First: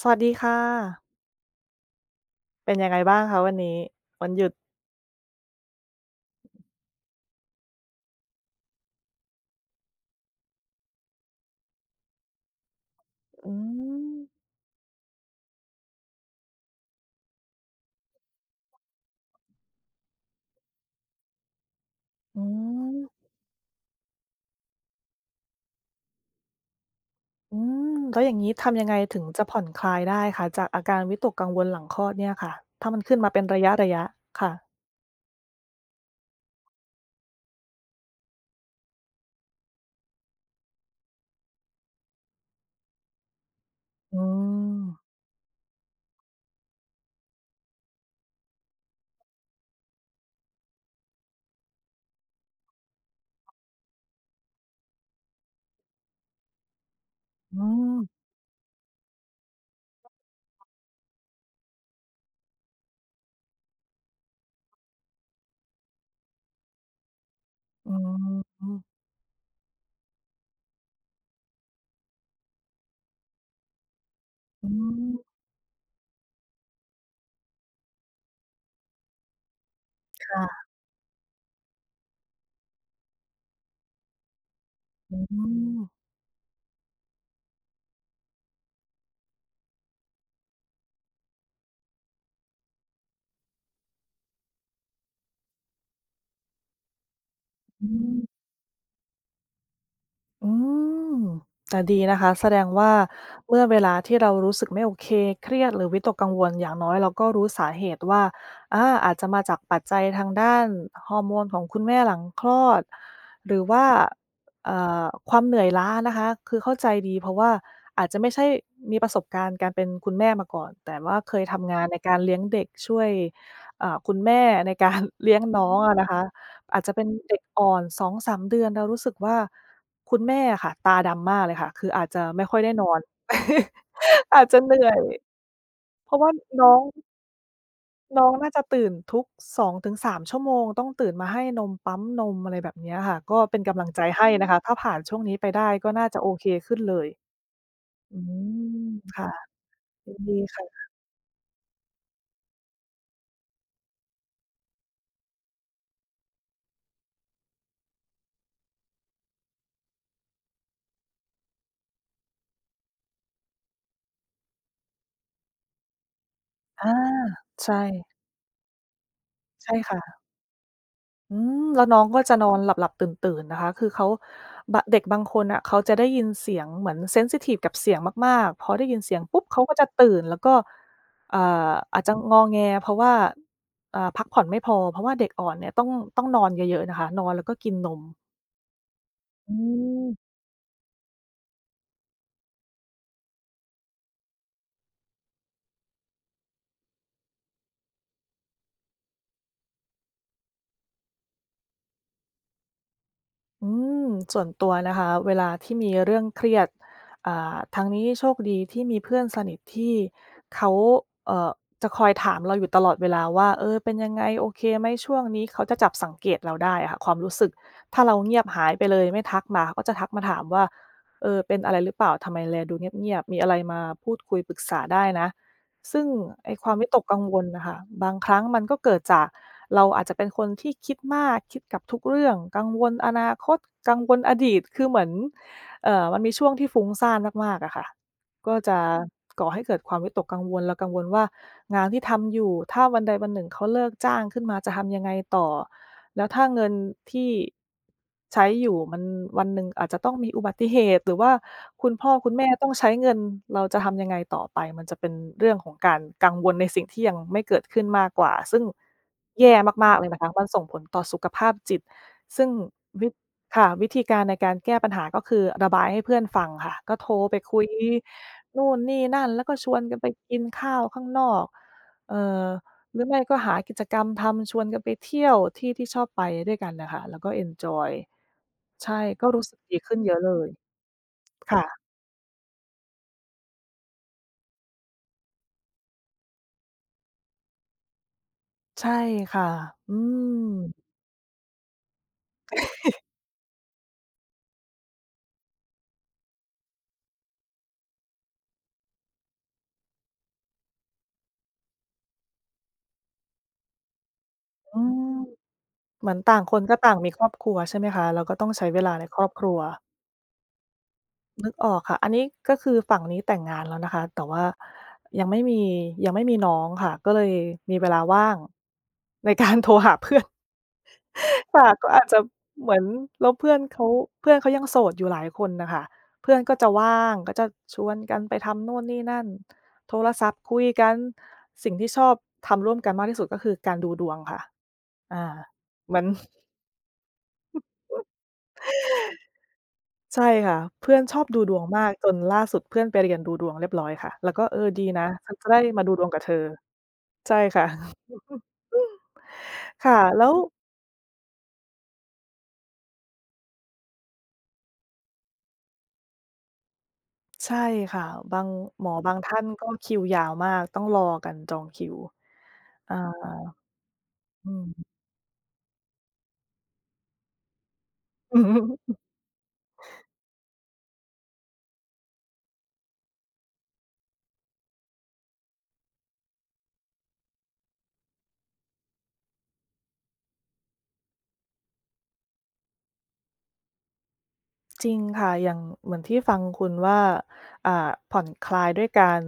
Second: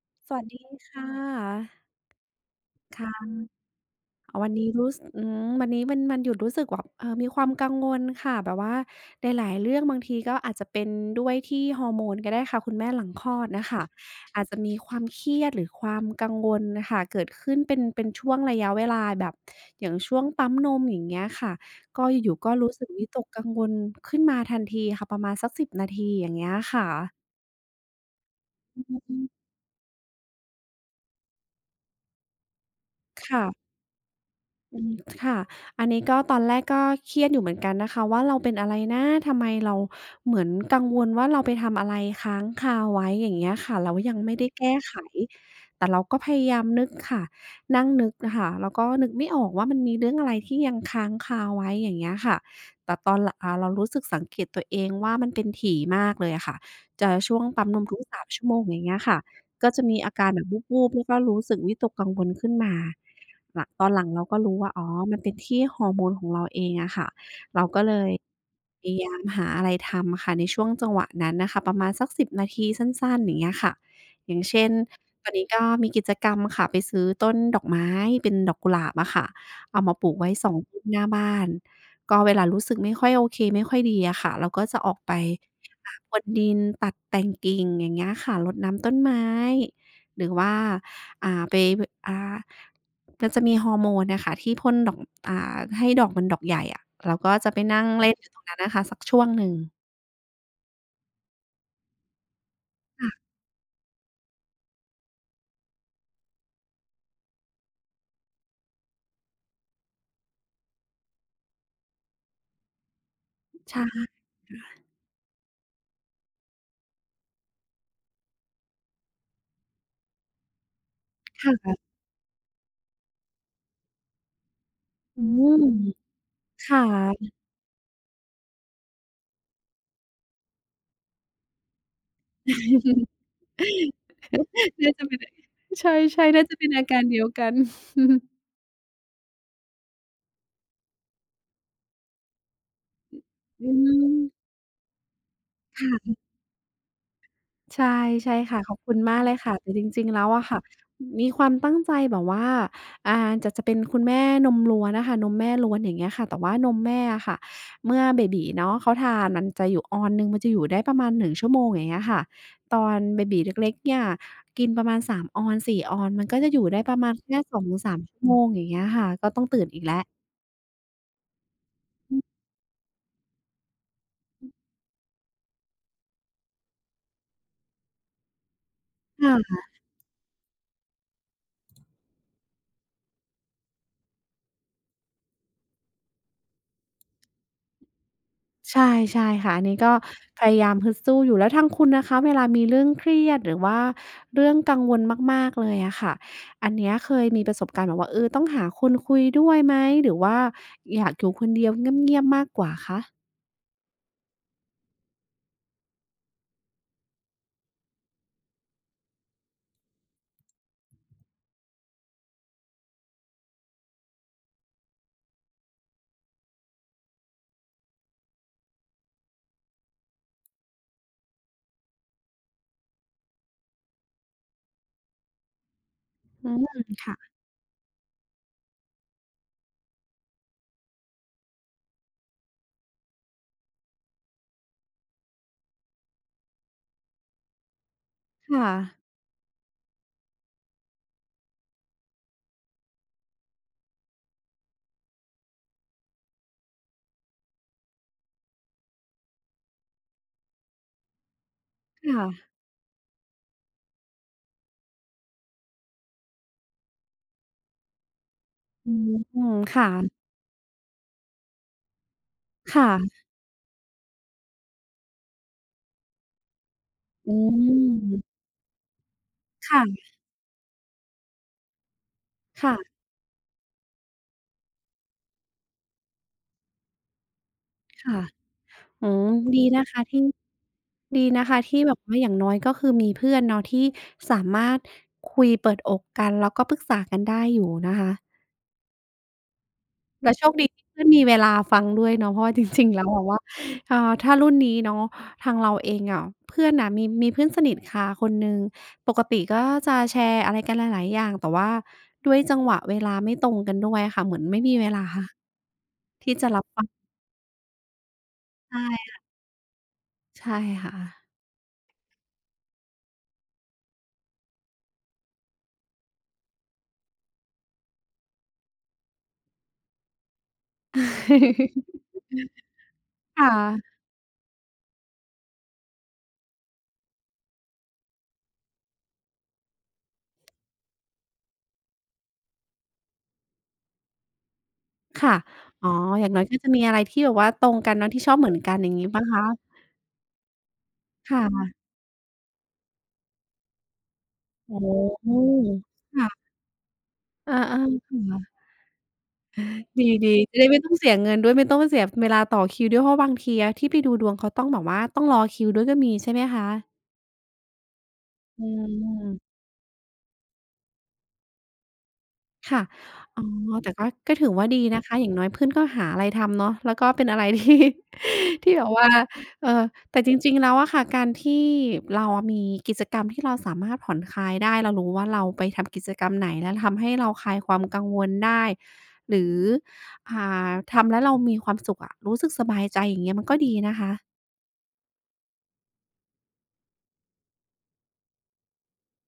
สวัสสดีวัสค่ะ ดีค่ะเป็นยังไงบ้างค่ะคะวันนี้วันหยุวัดนนี้รู้สวันนี้เป็นวันหยุดรู้สึกแบบมีความกังวลค่ะแบบว่าในหลายเรื่องบางทีก็อาจจะเป็นด้วยที่ฮอร์โมนก็ได้ค่ะคุณแม่หลังคลอดอืน่ะค่ะมอาจจะมีความเครียดหรือความกังวลน่ะค่ะเกิดขึ้นเป็นช่วงระยะเวลาแบบอย่างช่วงปั๊มนมอย่างเงี้ยค่ะก็อยู่อืๆก็รู้สึกมวิตกกังวลขึ้นมาทันทีค่ะประมาณสักสิบนาทีอย่างเงี้ยค่ะอืแล้วอย่างงี้ทำอืยังไงอฮึถึงจะผ่อนคลายได้คะจากอาการวิตกกังวลหลังคลอดเนี่ยค่ะถ้ามันขึ้นมาเป็นระค่ะ ยะๆค่ะอืมค่ะอันนี้ก็ตอนแรกก็เครียดอยู่เหมือนกันนะคะว่าเราเป็นอะไรนะทำไมเราเหมือนกังวลว่าเราไปทำอะไรค้างคาไว้อย่างเงี้ยค่ะแล้วยัอืงไม่ได้แก้มไข แต่เราก็พยายามนึกค่ะ นั่งนึกอะค่ะแล้วก็นึกไม่ออกว่ามันมีเรื่องอะไรที่ยังค้างคาไว้อย่างเงี้ยค่ะแต่ตอนหลังเรารู้สึกสังเกตตัวเองว่ามันเป็นถี่มากเลยอะค่ะ จะช่วงอืปั๊มนมทุกสามมชั่วโมงอย่างเงี้ยค่ะก็จะมีอาการแบบวูบๆแล้วก็รู้สึกวิตกกังวลขึ้นมา หลังตอนหลังเราก็รู้ว่าอ๋อมันเป็นที่ฮอร์โมนของเราเองอะค่ะเราก็อืเลยพยามยามหาอะไรทำค่ะในช่วงจังหวะนั้นน่ะค่ะประมาณสัก10นาทีสั้นๆอย่างเงี้ยค่ะ อย่างเช่อืนตอนมนี้ก็มีกิจกรรมค่ะไปซื้อต้นดอกไม้เป็นดอกกุหลาบอะค่ะ เอามาปลูกไว้2ค่ะต้นหน้าบ้านก็เวลารู้สึกไม่ค่อยโอเคไม่ค่อยดีอะค่ะเราก็จะออกไปอืมพรวนดินตัดแต่งกิ่งอย่างเงี้ยค่ะรดน้ำต้นไม้หรือว่า ไปอ่ามันจะมีฮอร์โมนน่ะค่ะที่พ่นดอกอ่าให้ดอกมันดอกใหญ่อะเราก็จะไปนั่อืงเล่นอยู่ตรม งนั้นน่ะค่ะสักช่วงหนึ่งอืมแต่ดีนะคะแสดงว่าค่ะเมื่อเวลาที่เรารู้สึกไม่โอเคเครียดหรือวิตกกังวลอย่างน้อยเราก็รู้สาเหตุว่าอาจจะมาจากปัจจัยทางด้านฮอร์โมนของคุณแม่หลังคลอดหรือว่าใช่เอ่อความเหนื่อยล้านะคะคือเข้าใจดีเพราะว่าอาจจะไม่ใช่มีประสบการณ์การเป็นคุณแม่มาก่อนแต่ว่าเคยคทำงาน่ะในการเลี้ยงเด็กช่วยคุณแม่ในการ อื เลี้ยงมน้องอะนะคะ ค่ะ อาจจะเป็นเด็กอ่อน2-3 เดือนเดือนเรารู้สึกว่าคุณแม่อะค่ะตาดำมากเลยค่ะคืออาจจะไม่ค่อยได้นอน อาจจะเหนื่อน่ายจะเป็นใชเพราะ่ว่าๆน่าจะเป็น้นองอาการเดียวกันน้องน่าจะตื่นทุก2-3 ชั่วโมงชั่วโมงต้องตื่นมาให้นมปั๊มนมอะไรแบบเนี้ยค่ะก็เป็นอืกำลังใจให้นะมคะถ้าผ่านช่วงนี้ไปได้ค่ก็น่าะ จะโอเคขึ้นเลยใช่อืใช่ค่ะขอบมคุณมากค่ะเลยค่ะแต่จริงยิๆนแล้วดีอะค่ะค่ะมีความตั้งใจแบบว่าอ่าจะเป็นคุณแม่นมล้วนอะค่ะนมแม่ล้วนอย่างเงี้ยค่ะแต่ว่านมแม่อะค่ะเมื่อเบบี๋เนาะเขาทานมันจะอยู่ออนหนึ่งมันจะอยู่ได้ประมาณ1ชั่วโมงอย่างเงี้ยค่ะตอนเบบี๋เล็กๆเนี่ยกินประมาณ3ออนสี่ออนมันก็จะอยู่ได้อาประมาณแค่สองใช่ถึงสามชั่วโมงอย่างเงี้ยค่ะก็ต้องตื่นใช่อีกแล้วค่ะ อืมแล้วน้องอืก็มจะนอนหลับๆตื่นๆนะคะ คือเขาบะเด็กบางคนน่ะเขาจะได้ยินเสียงเหมือนเซนซิทิฟกับเสียงมากๆพอได้ยินเสียงปุ๊บค่ะ เขาก็จะตื่นแล้วก็อ่าอาจจะงอแงเพราะว่าพักผ่อนไม่พอเพราะว่าเด็กอ่อนเนี่ยต้องนอนเยอะๆนะคะนอนแล้วก็กินนมใช่ใช่อืค่ะอันนี้ก็ม พยายามฮึดสู้อยู่แล้วทางคุณนะคะเวลามีเรื่องเครียดหรือว่าเรื่องกังวลมากๆเลยอะค่ะอันเนี้ยเคยมีประสบการณ์แบบว่าเออต้องหาคนคุยด้วยไหมหรือว่าอยากอยู่คนเดียวเงียบๆมากกว่าคะอืมส่วนตัวนะคะเวลาที่มีเรื่องเครียดทางนี้โชคดีที่มีเพื่อนสนิทที่เขาเอ่อจะคอยถามเราอยู่ตลอดเวลาว่าเออเป็นยังไงโอเคไหมช่วงนี้เขาจะจับสังเกตเราได้อะค่ะความรู้สึกถ้าเราเงียบหายไปเลยไม่ทักมาเขาก็จะทักมาถามว่าเออเป็นอะไรหรือเปล่าทำไมแลดูเงียบๆมีอะไรมาพูดคุยปรึกษาได้นะ ซึ่งอืไอ้คมวามวิตกกังค่ะวลน่ะค่ะบางครั้งมันก็เกิดจากเราอาจจะเป็นคนที่คิดมากคิดกับทุกเรื่องกังวลอนาคตกังวลอดีตคือเหมือนมันมีช่วงที่ฟุ้งซ่านมากๆอะค่ะก็ค่ะจะก่อให้เกิดความวิตกกังวลเรากังวลว่างานที่ทำอยู่ถ้าวันใดวันหนึ่งเขาเลิกจ้างขึ้นมาจะทำยังไงต่อ แล้วถ้าเงินที่ใช้อยู่มันวันหนึ่งอาจจะต้องมีอุบัติเหตุหรือว่าคุณพ่อคุณแม่ค่ะต้องใช้เงินเราจะทำยังไงต่อไปมันจะเป็นเรื่องของการกังวลในสิ่งที่ยังไม่เกิดขึ้นมากกว่าซึ่งอืมแย่ค่ะมากๆเลยนะคะมันส่งผลต่อสุขภาพจิตซึ่งค่ะวิค่ะวิธีการในการแก้ปัญหาก็คือระบายให้เพื่อนฟังค่ะก็โทรอืไปคุยมนู่นนี่นั่นแล้วก็ชวนกันค่ะไปกินข้าวข้างนอกเอ่อ ค่ะหรือไม่ก็หากิจกรรมทำชวนกันไปเที่ยวที่ที่ชอบไปด้วยกันน่ะค่ะแล้วก็เอนจอยค่ะ ใช่อืก็มรู้สึกดีดีนะขึ้นคะเยอะที่เลยดีนะคะค่ะที่แบบว่าอย่างน้อยก็คือมีเพื่อนเนาะที่สามารถคุยเปิดอกกันแล้วก็ปรึกษากันได้อยู่นะคะใช่ค่ะอืมแล้วโชคดีที่เพื่อนมีเวลาฟังด้วยเนาะเพราะว่า จริงๆแล้วแบบว่าอ่าถ้ารุ่นนี้เนาะทางเราเองอะเพื่อนน่ะมีเพื่อนสนิทค่ะคนหนึ่งปกติก็จะแชร์อะไรกันหลายๆอย่างแต่ว่าด้วยจังหวะเวลาไม่ตรงกันด้วยค่ะเหมือนไม่มีอืเวลามเหมือนที่ต่างจะครันบก็ฟัต่างงมีครอบครัวใช่ไหมคะแล้วก็ต้องใช้เวลาในใช่ครอบครัวใช่ค่ะ นึกออกค่ะอันนี้ก็คือฝั่งนี้แต่งงานแล้วนะคะแต่ว่ายังไม่มียังไม่มีน้องค่ะก็เลยมีเวลาว่างในการ โทรหาเพื่อน ค่ะก็ อาจจะเหมือนแล้วเพื่ค่ะ อนเขาเพื่อนเขายังโสดอยู่หลายคนน่ะค่ะเพื่อนก็จะว่างก็จะชวนกันไปทำนู่นนี่นั่นโทรศัพท์คุยกันสิ่งที่ชอบทำร่วมกันมากที่สุดก็คือการดูดวงค่ะอาค่ะอ๋อเหมือน อย่างน้อยก็จะมีอะไรที่แบบว่าตรงกันเนาะที่ชอบเหมือนกันอย่างงี้เปล่าคะใช่ค่ะเพื่อนชอบดูดวงค่ะมากจนล่าสุดเพื่อนไปเรียนดูดวงเรียบร้อยค่ะแล้วก็เออโอ้ดีนะโฮฉันจะได้มาดูดวงกับเธอค่ะใช่เออค่ะ ๆค่ะ ค่ะดแล้ีวๆจะได้ไม่ต้องเสียเงินด้วยไม่ต้องเสียเวลาต่อคิวด้วยเพราะบางทีอะที่ไปดูดวงเขาต้องแบบว่าต้องรอคิวด้วยก็มีใช่ไหมคะใช่ค่ะบางอืหมอบางท่านม ก็คิวยาวมากต้องรอกันจองคิวค่ะอา อ๋อแต่ก็ถือือม ว่าดี นะคะ อย่างน้อยเพื่อนก็หาอะไรทำเนาะแล้วก็เป็นอะไร ที่อืที่แบบมว่าเออแต่จริงๆแล้วอะค่ะการที่เราอะมีกิจกรรมที่เราสามารถผ่อนคลายได้เรารู้ว่าเราไปทำกิจกรรมไหนแล้วทำให้เราคลายความกังวลได้ หรืออ่ทำแล้วเรามีความสุขอะรู้สึกสบายใจอย่างเงี้ยมันก็ดีนะคะ จริงค่ะอย่างเหมือนที่ฟังคุณว่าอ่าผ่อนคลายด้วยการ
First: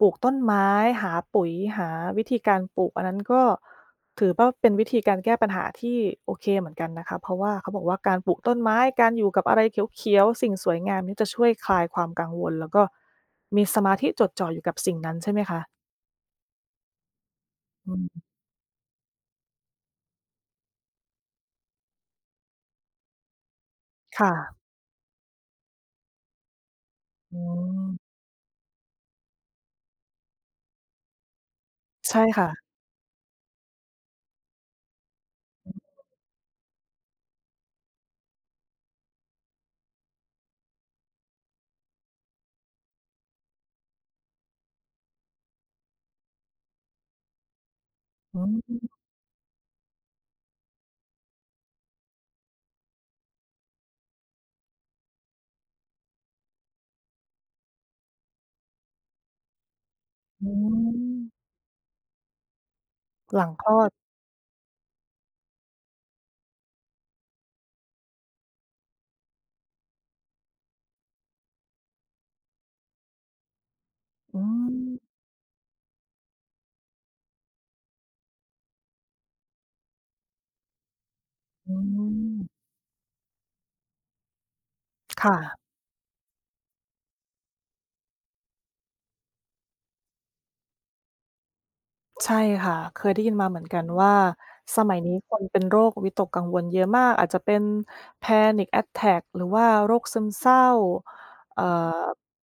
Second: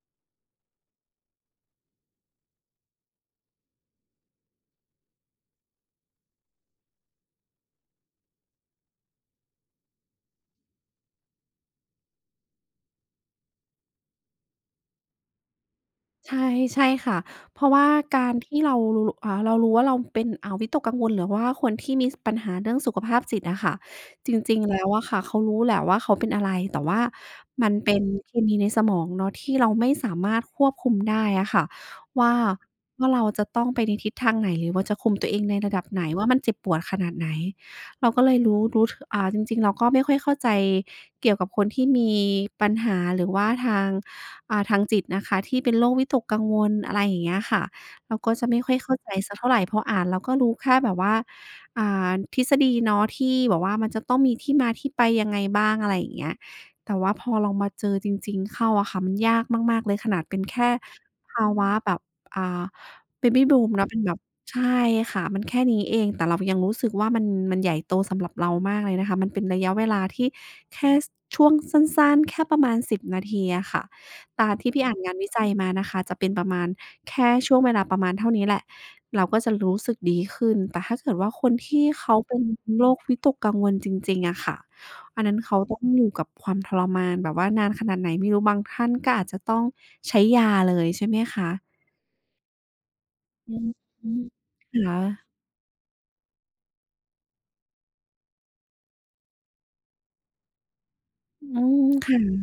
ปลูกต้นไม้หาปุ๋ยหาวิธีการปลูกอันนั้นก็ถือว่าเป็นวิธีการแก้ปัญหาที่โอเคเหมือนกันนะคะเพราะว่าเขาบอกว่าการปลูกต้นไม้การอยู่กับอะไรเขียวๆสิ่งสวยงามนี่จะช่วยคลายความกังวลแล้วก็มีสมาธิจดจ่ออยู่กับสิ่งนั้นใช่ไหมคะใช่ใช่ค่ะเพราะว่าอืกามรที่เรารู้เรารู้ว่าเราเป็นวิตกกังวลหรือว่าคนที่มีสปัญหาเรื่องสุขภาพจิตอะค่ะจค่ะริงๆแล้วอะค่ะเขารู้แหละว่าเขาเป็นอะไรแต่ว่าอืมันมเป็นเคมีในสมองเนาะที่เราไม่สามารถควบคุมได้อะค่ะใช่ว่าค่ะว่าเราจะต้องไปในทิศทางไหนหรือว่าจะคุมตัวเองในระดับไหนว่ามันเจ็บปวดขนาดไหนเราก็เลยรู้รู้ถอ่าจริงๆเราก็ไม่ค่อยเข้าใจเกี่ยวกับคนที่มีปัญหาหรือว่าทาง ทางจิตนะคะที่เป็นโรควิตกกังวลอะไรอย่างเงี้ยค่ะเราก็อืจะไม่ค่อยเข้ามใจสักเท่าไรพออ่านเราก็รู้แค่แบบว่าทฤษฎีเนาะที่แบบว่ามันจะต้องมีที่มาที่ไปยังไงบ้างอะไรอย่างเงี้ยแต่ว่าพอลองมาเจอจริงๆเข้าอะค่ะมันยากมากๆเลยขนาดเป็นอืแค่มภาวะแบบอ่า ห Baby ลังค Boom ลอเนาะดเป็นแบบใช่ค่ะมันแค่นี้เองแต่เรายังรู้สึกว่ามันใหญ่โตสำหรับเรามากเลยนะคะมันเป็นระยะเวลาที่แค่สช่วงสั้นๆแค่ประมาณ10 นาทีอะค่ะ อืตามที่มพี่อ่านงานวิจัยมานะคะจะเป็นประมาณแค่ช่วงเวลาประมาณเท่านี้แหละเราก็จะรู้สึกดีขึ้นแต่ถ้าเกิดว่าคนอืที่เขาเป็นม โรควิตกกังวลจริงๆอะค่ะอันนั้นเขาค่ะต้องอยู่กับความทรมานแบบว่านานขนาดไหนไม่รู้บางท่านก็อาจจะต้องใช้ยาเลยใช่ไหมคะใช่ค่ะเคยได้ยินมาอืเหอมือนกันว่าฮึคสมัยนี้ค่ะนเป็นโรควิตกกังวลเยอะมากอาจจะเป็น panic attack หรือว่าโรคซึมเศร้าอืเอ่อ มค่ะ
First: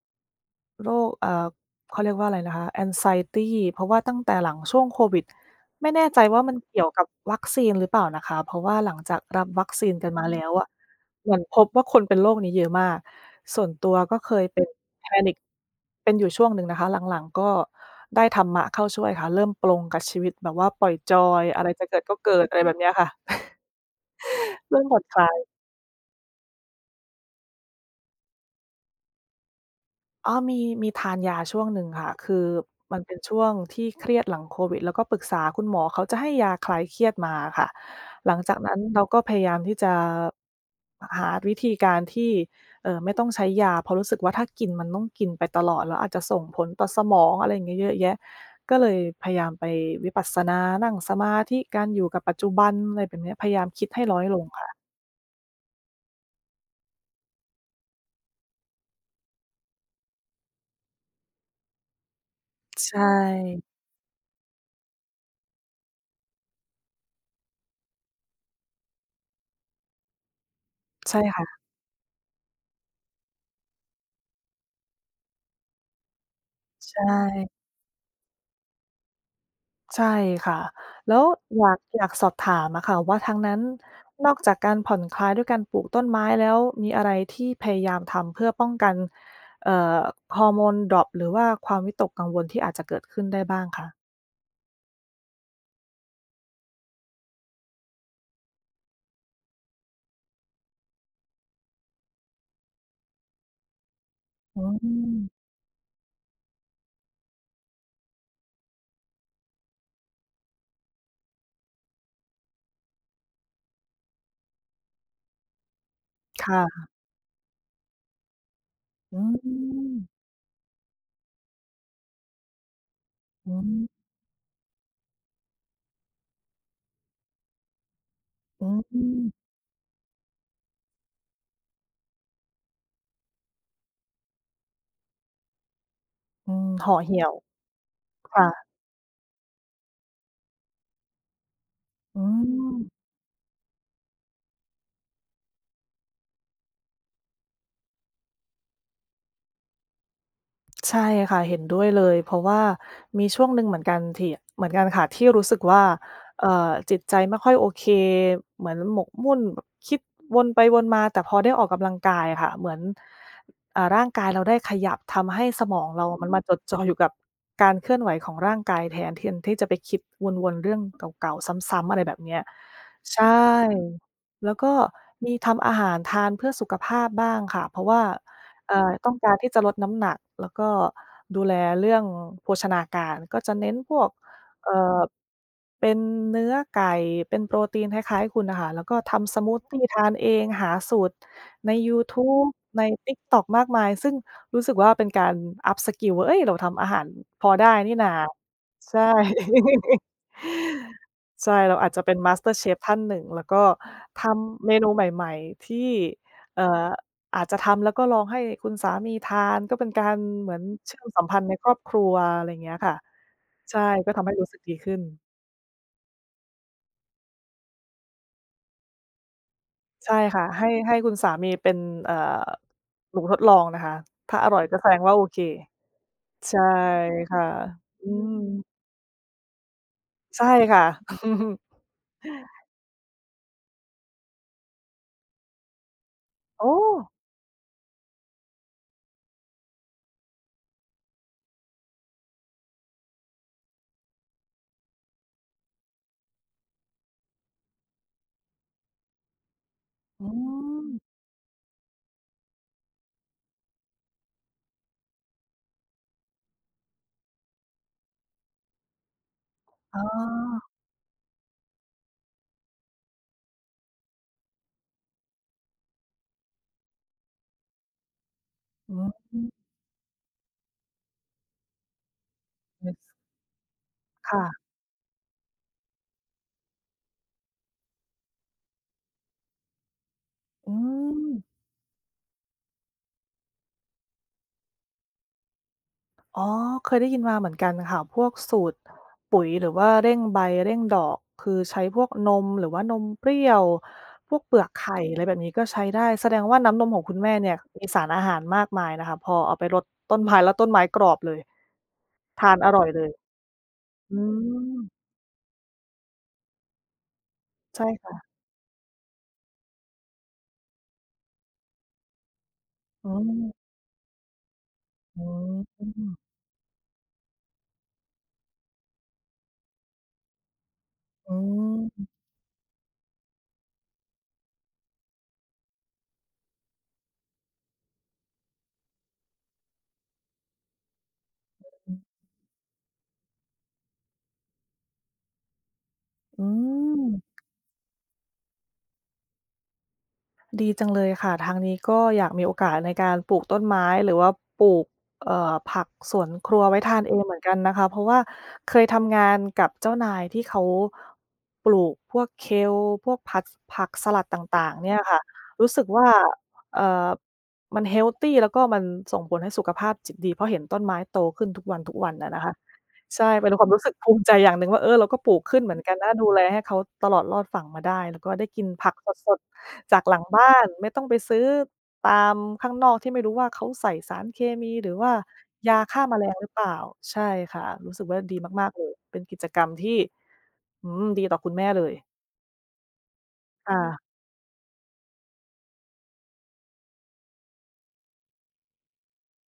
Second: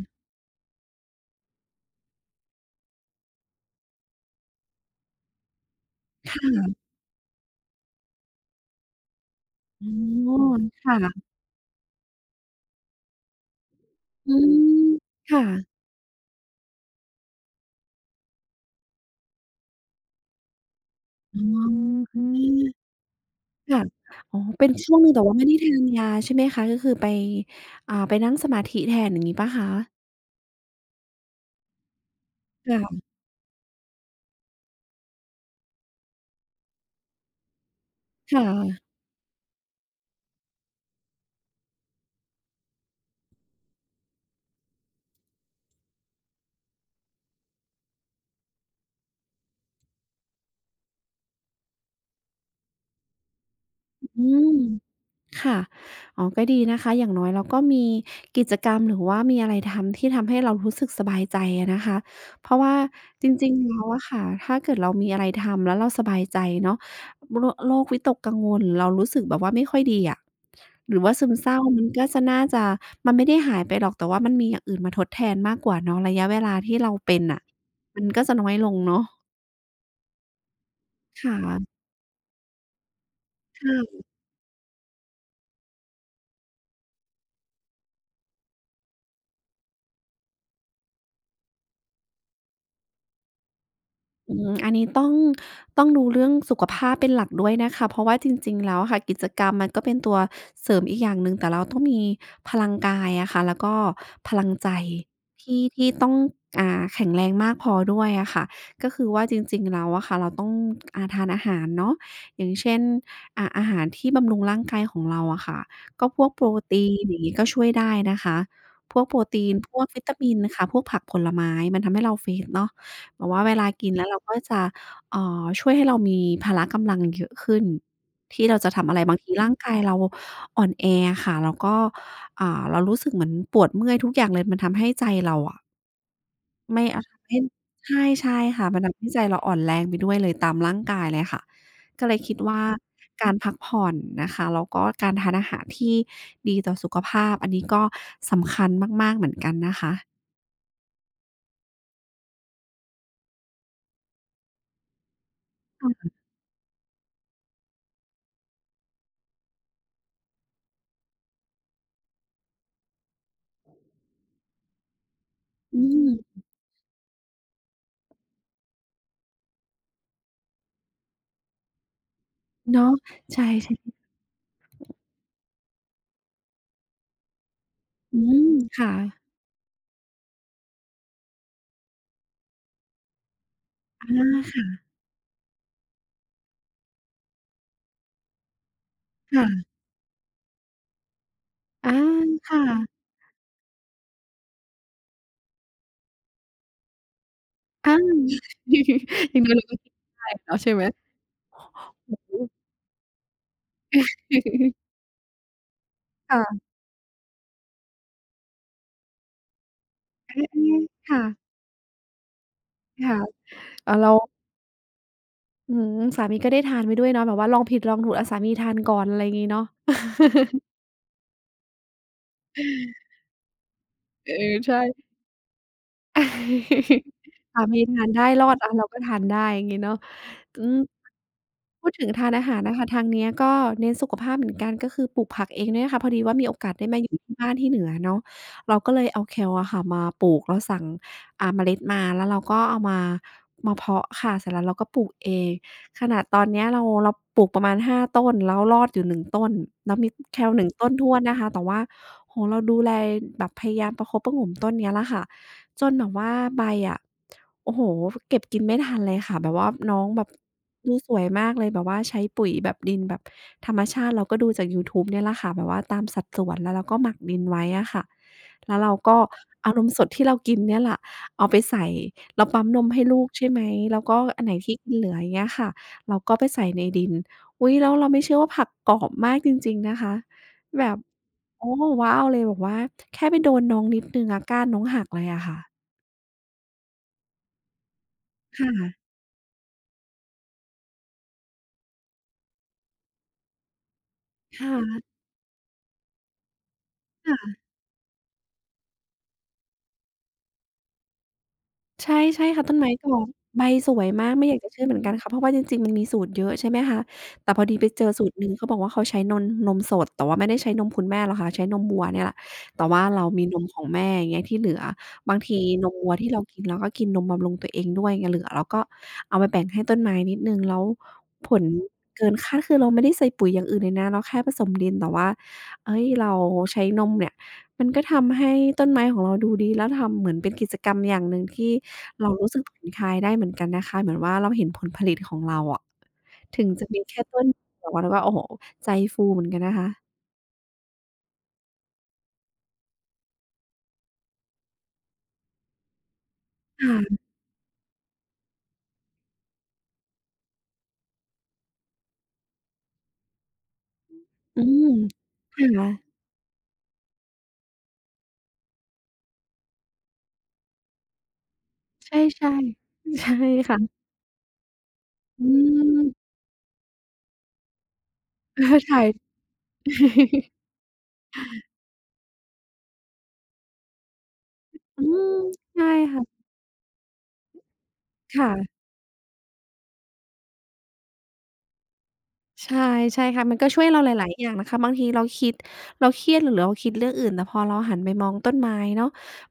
โรคเขาเรียกว่าอะไรนะคะ anxiety เพราะว่าตั้งแต่หลังช่วงโควิดไม่แน่ใจค่ว่ามันะเกี่ยวกับวัคซีนหรือเปล่านะคะ เพราะว่าหลังจากรับวัคอ๋ซีอนกันมาแล้วอะค่ะเหมือนพบว่าคนเป็นโรคนี้เยอะมาก ส่วนตัวก็เคอืยเป็น ม panic ค่ะเป็นอยู่ช่วงหนึ่งนะคะหลังๆก็ได้ธรรมะเข้าช่วยค่ะเริ่มปลงกับชีวิตแบบว่าปล่อยจออ๋ยอะไรจะเกิดอ ก็เกิดอะไรแบบเนี้ยค่ะ ค่ะอ๋อ เป็นเริ่มช่ผ่วงอนหนึ่งคแต่ลาว่าไม่ได้ย ทานยาใช่ไหมคะ ก็คือไปไปนั่งสมาธิแทนอย่างงี้เปล่าคะอ้อมีทานยาช่วงหนึ่งค่ะคือมัค่ะนเป็นช่วงที่เครียดหลังโควิดแล้วก็ปรึกษาคุณหมอเขาจะให้ยาคลายเครียดมาอะค่ะหลัคงจากนั้น่ะ เราก็พยายามที่จะหาวิธีการที่ไม่ต้องใช้ยาเพราะรู้สึกว่าถ้ากินมันต้องกินไปตลอดแล้วอาจจะส่งผลต่อสมองอะไรอย่างเงี้ยเยอะแยะก็เลยพยายามไปวิปัสสนานั่งสมาธิการอยู่กับปัจจุบันอะไรแบบเนี้ยพยายามคิดให้น้ออืยลงม ค่ะค่ะอ๋อก็ดีนะคะอย่างน้อยเราก็มีกิจกรรมหรือว่ามีอะไรทำที่ทำให้เรารู้สึกสบายใจอะนะคะ เพราะว่าใชจริง่ๆแล้วอะค่ะ ถ้าเกิดเรามีอะไรทำแล้วเราสบายใจเนาะโรควิตกกังวลเรารู้สึกแบบว่าไม่ค่อยดีอะหรือว่าใช่ซึมเศค่ะร้ามันก็จะน่าจะมันไม่ได้หายไปหรอกแต่ว่ามันมีอย่างอื่นมาทดแทนมากกว่าเนาะระยะเวลาที่เราใชเป็นน่ะ่ มันก็จะน้อยลงเนาะใช่ค่ะแล้ควอยา่ะอยากสอบถามอะค่ะว่าทางนั้นค่ะ นอกจากการผ่อนคลายด้วยการปลูกต้นไม้แล้วมีอะไรที่พยายามทำเพื่อป้องกันเอ่อฮอร์โมนดร็อปหรือว่าความวิตกกังวลที่อาจจะเกิดขึ้นได้บ้างคะอืมอันนี้ต้องดูเรื่องสุขภาพเป็นหลักด้วยนะคะเพราะว่าจริงๆแล้วอะค่ะกิจกรรมมันก็เป็นตัวเสริมอีกอย่างหนึ่งแต่เราต้องมีพลังกายอะค่ะแล้วก็พลังอืใจมที่ต้องแข็งแรงมากพอด้วยอะค่ะก็คือว่าจริงๆแล้วอะค่ะเราต้องทานอาหารเนาะอย่างเช่นอาหารที่บำรุงร่างกายของเราอะค่ะก็พวกโปรตีค่ะนอย่างงี้ก็ช่วยได้นะคะพวกโปอืรตีนพวกมวิตามินค่ะพวกผักผลไม้มันทำให้เราเฟตเนาะ แบบว่าอืเวลากินแล้มวเราก็จะเอ่อช่วยให้เรามีพละกำลังเยอะขึ้นที่เราอืจะทำอะไรบางทีมร่างกายเราอ่อนแออะค่ะแล้วก็อ่าเรารู้สึกเหมือนปวดเมื่อยทุกอย่างเลยมันทำให้ใจเราอะอืมไม่ห่ออาเหี่ยทำวให้ใช่ใช่ค่ะค่ะมันทำให้ใจเราอ่อนแรงไปด้วยเลยตามร่างกายเลยค่ะก็เลอืยคิดว่าม การพักผ่อนนะคะแล้วก็การทานอาหารที่ดีต่อสุขภาพอันนี้ก็สำคัญมากๆเหมือนกันนะคะใช่ค่ะเห็นด้วยเลยเพราะว่ามีช่วงหนึ่งเหมือนกันที่เหมือนกันค่ะที่รู้สึกว่าค่ะจิตใจไม่ค่อยโอเคเหมือนหมกมุ่นแบบคิดวนไปวนมาแต่พอได้ออกกำลังกายอะค่ะเหมือนอ่าร่างกายเราได้ขยับทำให้สมอืองเรามันมมาจดจ่ออยู่กับการเคลื่อนไหวของร่างกายแทนที่จะไปคิดวนๆเรื่องเก่าๆซ้ำๆอะไรแบบเนี้ยเนาะใชใช่่แล้วก็มีทำอาหารทานเพื่อสุขภาพบ้างค่ะเพราะว่า ๆอืมเอ่อค่ะ ต้องการที่จะลดน้ำหนักแล้วก็ดูแลเรื่องโภชนาการก็จะเน้นพวอกเอ่าอเป็นเนื้อไก่เป็นโปรตีนคล้ายๆคุณน่ะค่ะแล้วก็ทำสมูทค่ะทีทานเองหาสูตรในๆอายูทูบค่ะ ใน TikTok มากมายซึ่งรู้สึกว่าเป็นการอัปสกิลว่าเฮ้ยเราทำอาหารพอได้นี่อานาใช่ อย่างน้อยเราก็คิด ได้เนาะใช่ไหมใช่เราอาจจะเป็อืน อ Master ฮ Chef ท่านหนึ่งแล้วก็ทำึเมนูใหม่ๆที่เอ่อ ค่ะอาจจะทำแล้วก็ลองให้คุณสามีทานก็เป็นการเอ๊เหมือนะเชื่อมๆสัค่ะมพันธ์ในครอบครัวอะไรอย่างเงี้ยค่ะค่ะใช่อ่าแล้ก็วทำให้รู้สึกดีขึ้นอื้สามีก็ได้ทานไปด้วยเนาะแบบว่าลองผิดลองถูกอาสามีทานก่อนอะไรงี้เนาะ ใช่ค่ะให้คุณสามีเป็นเอ่อหนูทดลองนะคะเออถ้าอร่อยก็ใช่ แสดงว่าโอเคใช่ ค่ะสามีทาอืนได้มรอดอาเราก็ทานได้อย่างงี้เนาะใช่อืมค่ะ พูดถึงทานอาหารนะคะทางเนี้ยก็เน้นสุขภาพเหมือนกันก็คือปลูกผักเองเนี่ยนะคะพอดีว่ามีโอโอ้กาสได้มาอยู่ที่บ้านที่เหนือเนาะเราก็เลยเอาแคลอะค่ะมาปลูกเราสั่งเมล็ดมาแล้วเราก็เอามาเพาะค่ะเสร็จแล้วเราก็ปลูกเองขนาดตอนเนี้ยเราปลูกประมาณ5 ต้นแล้วรอดอยู่หนึ่งต้นแล้วมีอืแคลหนึ่งมต้นถ้วนนะคะแต่ว่าโอ้โฮเราดูแลแบบพยายามประคบประหงมต้นเนี้ยแหละค่ะ จนแบบว่าใบอะโอ้โฮเก็บกินไม่ทันเลยค่ะแบบว่าอ๋น้องแบบอดูสวยมากเลยแบบว่าใช้ปุ๋ยแบบดินแบบธรรมชาติเราก็ดูจากยูทูบเนี่ยแหละค่ะแบบว่าตามสัดส่วนแล้วเราก็หมักดินไว้อะค่ะแล้วเราอืมก็เอานมสดที่เรากินเนี่ยแหละเอาไปใส่เราปั๊มนมให้ลูกใช่ไหมแล้วก็อันไหนค่ะที่กินเหลืออย่างเงี้ยค่ะเราก็ไปใส่ในดินอุ๊ยแล้วเราไม่เชื่อว่าผักกรอบมากจริงๆนะคะอืแบบม โอ้ว้าวเลยแบบว่าแค่ไปโดนน้องนิดหนึ่งอะก้านน้องหักเลยอะค่ะ อ๋อเคยได้ยินมาเหมือนกันค่ะพวกสูค่ตระปุ๋ยหรือว่าเร่งใบเร่งดอกคือใช้พวกนมหรือว่านมเปรี้ยวพวกเปลือค่กไข่อะะไรแบบนี้ก็ใช้ได้แสดงว่าน้ำนมของคุณแม่เนี่ยค่ะมีสารอาหารมากมายนะคะพอเอาไปรดต้นไม้แล้วต้นไม้กรอบเลยใช่ใช่ทานค่ะอต้นร่อยไม้เลกยอกใบสวยอืมากไม่อยากจะเชื่อเหมือนมกันค่ะเพราะว่าจริงๆมันมีสูตรเยอะใช่ไหมคะแต่พอดีใช่ไปเจอสูตรค่ะหนึ่งเขาบอกว่าเขาใช้นมสดแต่ว่าไม่ได้ใช้นมคุณแม่หรอกค่ะใช้นมวัวเนี่ยแหละแต่ว่าอืเรามีนมมของแม่อย่างเงี้ยที่เหลืออืบางมทีอืนมวัวที่เรากินเราก็กินนมบำรุงตัวเองด้วยไงเหลือเราก็เอาไปแบ่งให้ต้นไม้นิดหนึ่งแล้วผลมเกินคาดคือเราไม่ได้ใส่ปุ๋ยอย่างอื่นเลยนะเราแค่ผสมดินแต่ว่าเฮ้ย เราใช้นมเนี่ย มันก็ทำให้ต้นไม้ของเราดูดีแล้วทำเหมือนเป็นกิจกรรมอย่างหนึ่งที่เรารู้สึกผ่อนคลายได้เหมือนกันนะคะเหมือนว่าเราเห็นผลผลิตของเราอะอืถึงจะมีแค่ม ต้นแต่ว่าเราก็โอ้โฮใจฟูเหมือนกันนะคะดีจังเลยค่ะทางนี้ก็อยากมีโอกาสในการปลูกต้นไม้หรือว่าปลูกผักสวนครัวไว้ค่ทานเอะงเหมือนกันนะคะเพราะว่าเคยทำงานกับเจ้านายที่เขาปลูกพวกเคลพวกผักสลัดตอื่างๆมเนี่ยค่ะครู้สึกว่า่ะเอ่อมันเฮลทีแล้วก็มันส่งผลให้สุขภาพจิตดีเพราะเห็นต้นไม้โตขึ้นทุกวันๆอะนะใช่คะ ๆใช่ใช่เป็นความค่ะรู้สึกภูมิใจอย่างหนึ่งว่าเออเราก็ปลูกอืขึ้นเหมือนกันนะม ดูแลให้เขาตลอดรอดฝั่งมาได้แล้วก็ได้ เอกินอผักถ่าสยดๆจากหลังบ้านไม่ต้องไปซื้อตามข้างนอกที่ไม่รู้ว่าเขาใส่สารเคมีหรืออืว่ามยาใช่ฆ่าแมลงค่ะหรือเปล่าใช่ค่ะรู้สึกว่าดีมากๆค่ะ เลยเป็นกิจกรรมที่อืมดีต่อคุณแม่เลยใช่ใช่ค่ะมันก็ค่ะช่วยเราหลายๆอย่างนะคะบางทีเราคิดเราเครียดหรือเราคิดเรื่องอื่นแต่พอเราหันไปมองต้นไม้เนาะ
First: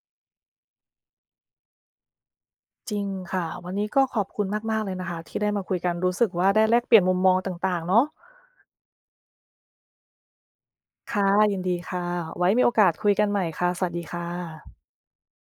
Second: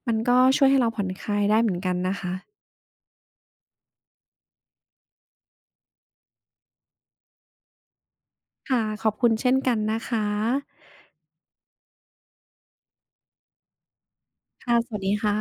มันก็ช่วยให้เราผ่อนคลายได้เหมือนกันนะคะจริงค่ะวันนี้ก็ขอบคุณมากๆเลยนะคะที่ได้มาคุยกันรู้สึกว่าได้แลกเปลี่ยนมุมมองต่างๆเนาะค่ะขอบคุณเช่นกันนะคะค่ะยินดีค่ะไว้มีโอกาสคุยกันใหม่ค่ะสวัสดีค่ะค่ะสวัสดีค่ะ